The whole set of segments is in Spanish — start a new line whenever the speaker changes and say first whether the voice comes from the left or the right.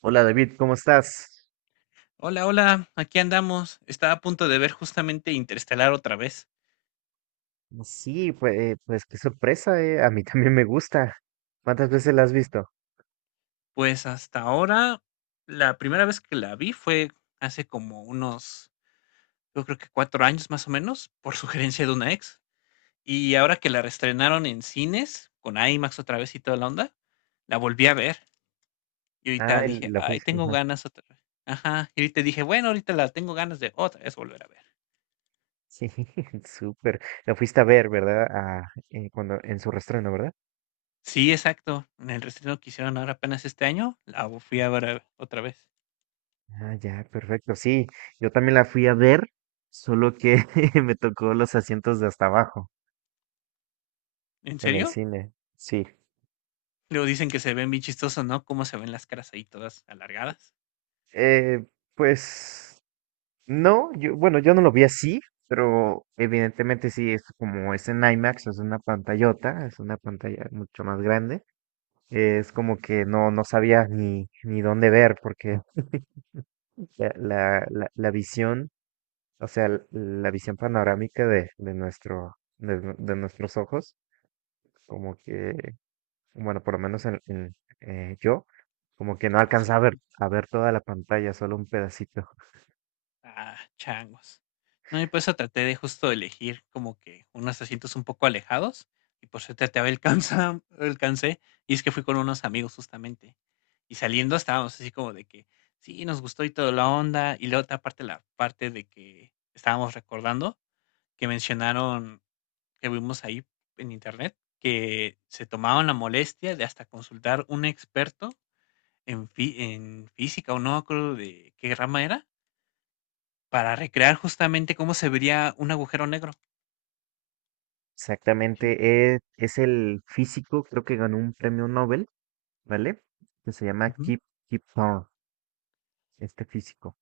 right: Hola David, ¿cómo estás?
left: Hola, hola, aquí andamos. Estaba a punto de ver justamente Interestelar otra vez.
right: Sí, pues, pues qué sorpresa, eh. A mí también me gusta. ¿Cuántas veces la has visto?
left: Pues hasta ahora, la primera vez que la vi fue hace como unos, yo creo que cuatro años más o menos, por sugerencia de una ex. Y ahora que la reestrenaron en cines, con IMAX otra vez y toda la onda, la volví a ver. Y
right: Ah,
left: ahorita dije,
right: la
left: ay,
right: fuiste.
left: tengo
right: Ajá.
left: ganas otra vez. Ajá, y ahorita dije, bueno, ahorita la tengo ganas de otra vez volver a ver.
right: Sí, súper. La fuiste a ver, ¿verdad? Ah, cuando, en su reestreno, ¿verdad?
left: Sí, exacto. En el reestreno que hicieron ahora apenas este año, la fui a ver otra vez.
right: Ah, ya, perfecto. Sí, yo también la fui a ver, solo que me tocó los asientos de hasta abajo
left: ¿En
right: en el
left: serio?
right: cine. Sí.
left: Luego dicen que se ven bien chistosos, ¿no? Cómo se ven las caras ahí todas alargadas,
right: Eh, pues. No, yo, bueno, yo no lo vi así, pero evidentemente sí, es como es en IMAX, es una pantallota, es una pantalla mucho más grande. Es como que no, no sabía ni, ni dónde ver, porque la visión, o sea, la visión panorámica de nuestro, de, de nuestros ojos, como que, bueno, por lo menos en, yo, como
left: en
right: que
left: tu
right: no
left: caso.
right: alcanzaba a ver toda la pantalla, solo un pedacito.
left: Ah, changos. No, y por eso traté de justo elegir como que unos asientos un poco alejados. Y por suerte alcancé. Y es que fui con unos amigos justamente. Y saliendo estábamos así como de que sí, nos gustó y toda la onda. Y la otra parte, la parte de que estábamos recordando, que mencionaron que vimos ahí en internet, que se tomaban la molestia de hasta consultar un experto en física, o no me acuerdo de qué rama era, para recrear justamente cómo se vería un agujero negro. Sí.
right: Exactamente, es el físico, creo que ganó un premio Nobel, ¿vale? Que se llama
left: Ujú,
right: Kip, Kip Thorne, este físico.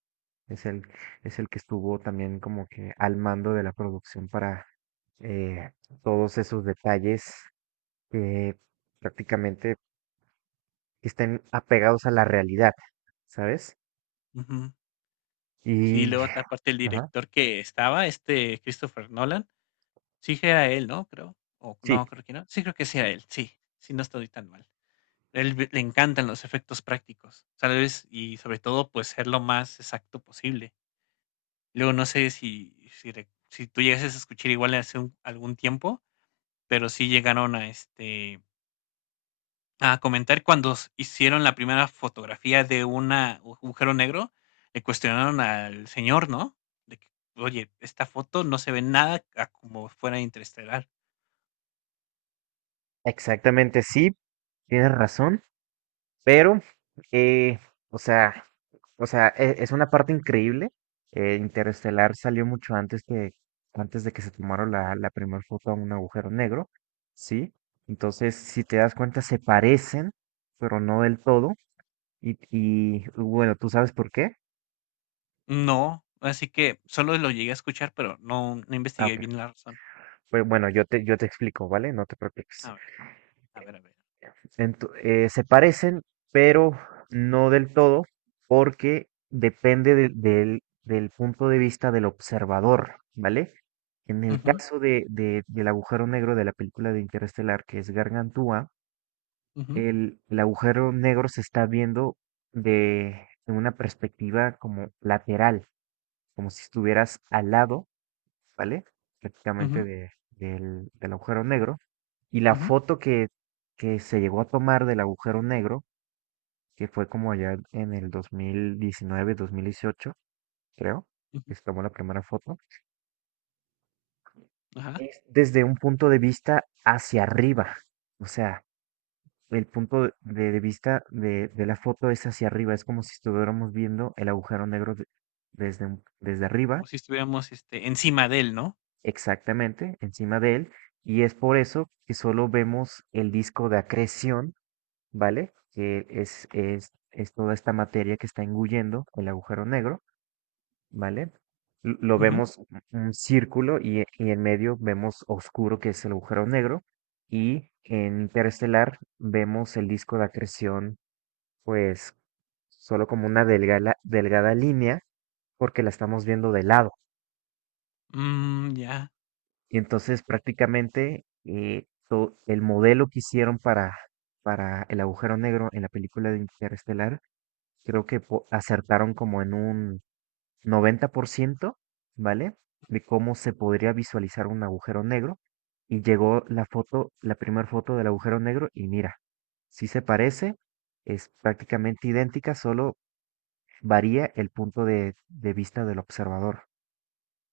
right: Es el, es el que estuvo también como que al mando de la producción para eh, todos esos detalles que prácticamente estén apegados a la realidad, ¿sabes?
left: ujú. Sí,
right: Y,
left: luego ta aparte el
right: ajá.
left: director que estaba, este, Christopher Nolan, sí que era él, ¿no? Creo, o
right: Sí,
left: no, creo que no. Sí, creo que sí era
right: sí.
left: él, sí, sí, no estoy tan mal. Él ve Le encantan los efectos prácticos, ¿sabes? Y sobre todo, pues, ser lo más exacto posible. Luego no sé si tú llegases a escuchar igual hace un algún tiempo, pero sí llegaron a, este a comentar cuando hicieron la primera fotografía de agujero negro, le cuestionaron al señor, ¿no? De que, oye, esta foto no se ve nada a como fuera interestelar.
right: Exactamente, sí, tienes razón, pero, eh, o sea... O sea, es una parte increíble. Interestelar salió mucho antes que antes de que se tomara la, la primera foto a un agujero negro, ¿sí? Entonces, si te das cuenta, se parecen, pero no del todo. Y bueno, ¿tú sabes por qué?
left: No, así que solo lo llegué a escuchar, pero no, no
right: Ah,
left: investigué
right: ok.
left: bien la razón.
right: Pues bueno, yo te explico, ¿vale? No te
left: A
right: preocupes.
left: ver, a ver, a ver.
right: Se parecen, pero no del todo, porque depende del, del punto de vista del observador, ¿vale? En el
left: Ujú,
right: caso de, del agujero negro de la película de Interestelar, que es Gargantúa,
left: ujú,
right: el agujero negro se está viendo de una perspectiva como lateral, como si estuvieras al lado, ¿vale? Prácticamente
left: ujú,
right: del, del agujero negro. Y la
left: ujú,
right: foto que se llegó a tomar del agujero negro que fue como allá en el 2019, 2018, creo, que
left: ujú.
right: se tomó la primera foto,
left: Ajá.
right: es desde un punto de vista hacia arriba. O sea, el punto de vista de la foto es hacia arriba, es como si estuviéramos viendo el agujero negro desde, desde arriba,
left: Como si estuviéramos este, encima de él, ¿no?
right: exactamente, encima de él, y es por eso que solo vemos el disco de acreción, ¿vale? Que es toda esta materia que está engullendo el agujero negro. ¿Vale? Lo
left: Ujú.
right: vemos un círculo y, y en medio vemos oscuro, que es el agujero negro, y en interestelar vemos el disco de acreción, pues solo como una delgada, delgada línea, porque la estamos viendo de lado.
left: Mm, ya.
right: Y entonces prácticamente el modelo que hicieron para el agujero negro en la película de Interestelar, creo que acertaron como en un 90%, ¿vale? De cómo se podría visualizar un agujero negro. Y llegó la foto, la primera foto del agujero negro y mira, sí se parece, es prácticamente idéntica, solo varía el punto de vista del observador.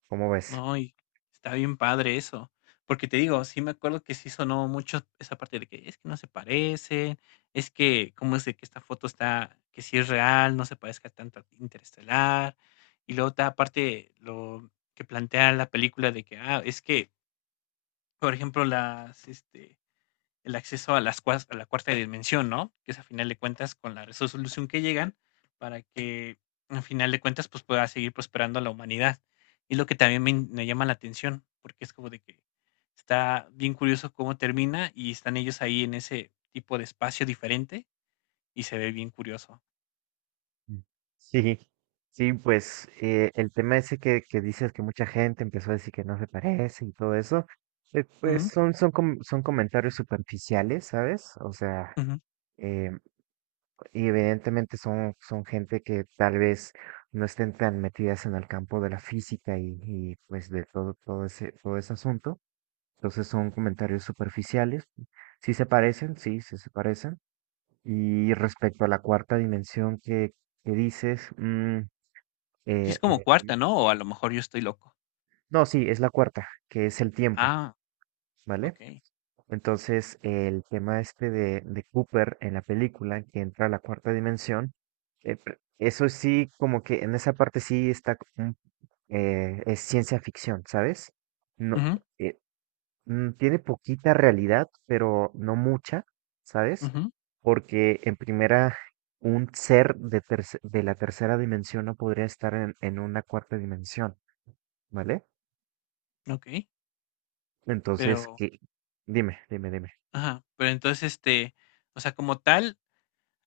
right: ¿Cómo ves?
left: No y está bien padre eso. Porque te digo, sí me acuerdo que sí sonó mucho esa parte de que es que no se parecen, es que cómo es de que esta foto está, que sí es real, no se parezca tanto a Interestelar. Y luego otra parte, lo que plantea la película de que, ah, es que, por ejemplo, las, este, el acceso a, las, a la cuarta dimensión, ¿no? Que es a final de cuentas con la resolución que llegan para que a final de cuentas pues pueda seguir prosperando la humanidad. Y lo que también me llama la atención, porque es como de que está bien curioso cómo termina y están ellos ahí en ese tipo de espacio diferente y se ve bien curioso.
right: Mm. Sí, sí, pues el tema ese que dices que mucha gente empezó a decir que no se parece y todo eso, pues
left: Ujú,
right: son, son, son comentarios superficiales, ¿sabes? O sea,
left: ujú.
right: y evidentemente son, son gente que tal vez no estén tan metidas en el campo de la física y, pues de todo, todo ese asunto. Entonces son comentarios superficiales. Sí se parecen, sí, sí se parecen. Y respecto a la cuarta dimensión que dices, mm,
left: Sí, es
right: en
left: como
right: el
left: cuarta, ¿no? O a lo mejor yo estoy loco.
right: no, sí, es la cuarta, que es el tiempo,
left: Ah,
right: ¿vale?
left: ok.
right: Entonces, el tema este de Cooper en la película, que entra a la cuarta dimensión, eso sí, como que en esa parte sí está, es ciencia ficción, ¿sabes? No,
left: Ujú,
right: eh, tiene poquita realidad, pero no mucha, ¿sabes?
left: ujú,
right: Porque en primera, un ser de, de la tercera dimensión no podría estar en una cuarta dimensión, ¿vale?
left: ok.
right: Entonces,
left: Pero,
right: que, dime, dime, dime.
left: ajá, pero entonces este, o sea, como tal,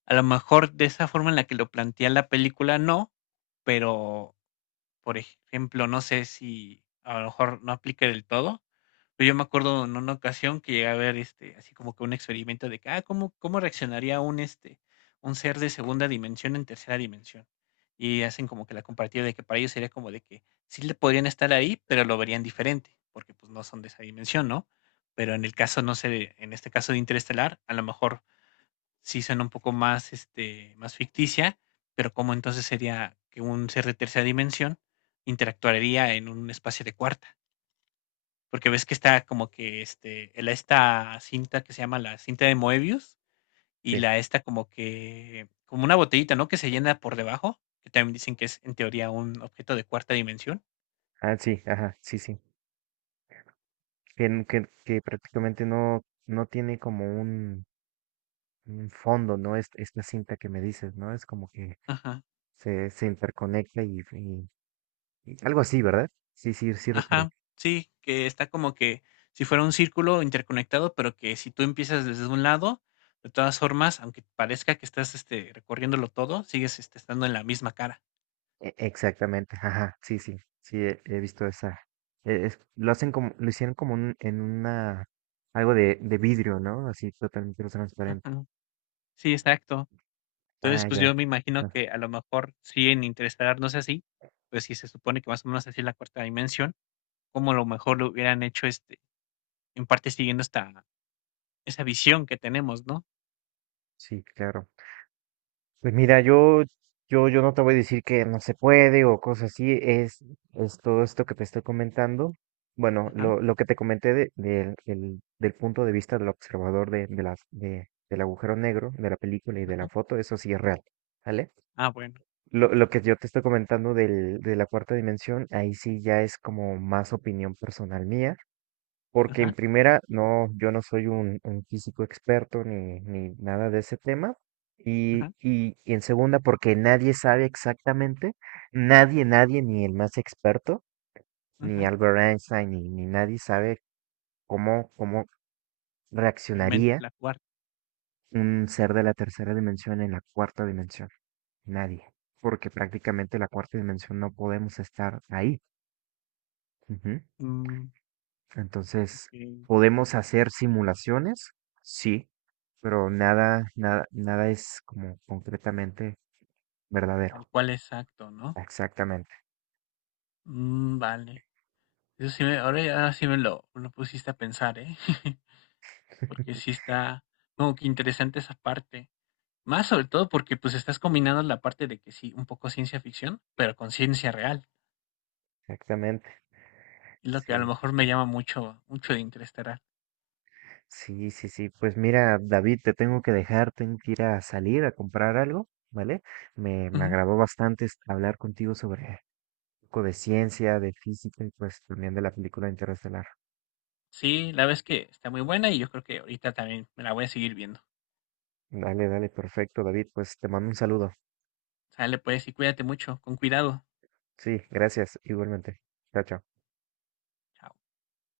left: a lo mejor de esa forma en la que lo plantea la película no, pero, por ejemplo, no sé si a lo mejor no aplica del todo, pero yo me acuerdo en una ocasión que llegué a ver este, así como que un experimento de que, ah, ¿cómo, cómo reaccionaría un este, un ser de segunda dimensión en tercera dimensión? Y hacen como que la comparativa de que para ellos sería como de que sí le podrían estar ahí, pero lo verían diferente, porque pues no son de esa dimensión, ¿no? Pero en el caso, no sé, en este caso de Interestelar, a lo mejor sí suena un poco más, este, más ficticia, pero cómo entonces sería que un ser de tercera dimensión interactuaría en un espacio de cuarta. Porque ves que está como que este, esta cinta que se llama la cinta de Moebius y
right: Sí.
left: la esta como que, como una botellita, ¿no? Que se llena por debajo, que también dicen que es en teoría un objeto de cuarta dimensión.
right: Ah, sí, ajá, sí, sí. Que, que prácticamente no, no tiene como un fondo, ¿no? Es, esta cinta que me dices, ¿no? Es como que
left: Ajá.
right: se interconecta y, y algo así, ¿verdad? Sí, sí, sí recuerdo.
left: Ajá, sí, que está como que si fuera un círculo interconectado, pero que si tú empiezas desde un lado, de todas formas, aunque parezca que estás este, recorriéndolo todo, sigues este, estando en la misma cara.
right: Exactamente, ajá, sí, sí, sí, he, he visto esa. Lo hacen como, lo hicieron como en una, algo de vidrio, ¿no? Así totalmente transparente.
left: Ujú, sí, exacto. Entonces,
right: Ah,
left: pues
right: ya.
left: yo me imagino
right: Ajá,
left: que a lo mejor sí en Interestelar no es así, pues si se supone que más o menos así es la cuarta dimensión, como a lo mejor lo hubieran hecho este, en parte siguiendo esta, esa visión que tenemos, ¿no?
right: sí, claro. Pues mira, yo no te voy a decir que no se puede o cosas así, es todo esto que te estoy comentando. Bueno,
left: Ajá,
right: lo que te comenté del punto de vista del observador de, del agujero negro, de la película y de la
left: ajá.
right: foto, eso sí es real, ¿vale?
left: Ah, bueno, ok.
right: Lo que yo te estoy comentando del, de la cuarta dimensión, ahí sí ya es como más opinión personal mía. Porque en
left: Ajá,
right: primera, no, yo no soy un físico experto ni, ni nada de ese tema.
left: ajá,
right: Y en segunda, porque nadie sabe exactamente, nadie, nadie, ni el más experto, ni
left: ajá.
right: Albert Einstein, ni, ni nadie sabe cómo, cómo
left: Realmente
right: reaccionaría
left: la cuarta.
right: un ser de la tercera dimensión en la cuarta dimensión. Nadie. Porque prácticamente la cuarta dimensión no podemos estar ahí. Ujú.
left: Mm.
right: Entonces,
left: Sí,
right: ¿podemos hacer simulaciones? Sí, pero nada, nada, nada es como concretamente verdadero.
left: tal cual, exacto, ¿no?
right: Exactamente,
left: Mm, vale. Eso sí ahora ya sí me lo pusiste a pensar, ¿eh? Porque sí está como que interesante esa parte. Más sobre todo porque pues estás combinando la parte de que sí, un poco ciencia ficción, pero con ciencia real.
right: exactamente.
left: Es lo que a lo
right: Sí,
left: mejor me llama mucho, mucho de Interestelar.
right: sí, sí, sí. Pues mira, David, te tengo que dejar, tengo que ir a salir a comprar algo, ¿vale? Me
left: Ujú.
right: agradó bastante hablar contigo sobre un poco de ciencia, de física y pues también de la película Interestelar.
left: Sí, la verdad es que está muy buena y yo creo que ahorita también me la voy a seguir viendo.
right: Dale, dale, perfecto, David. Pues te mando un saludo.
left: Sale pues y cuídate mucho, con cuidado.
right: Sí, gracias, igualmente. Chao, chao.
left: Chao.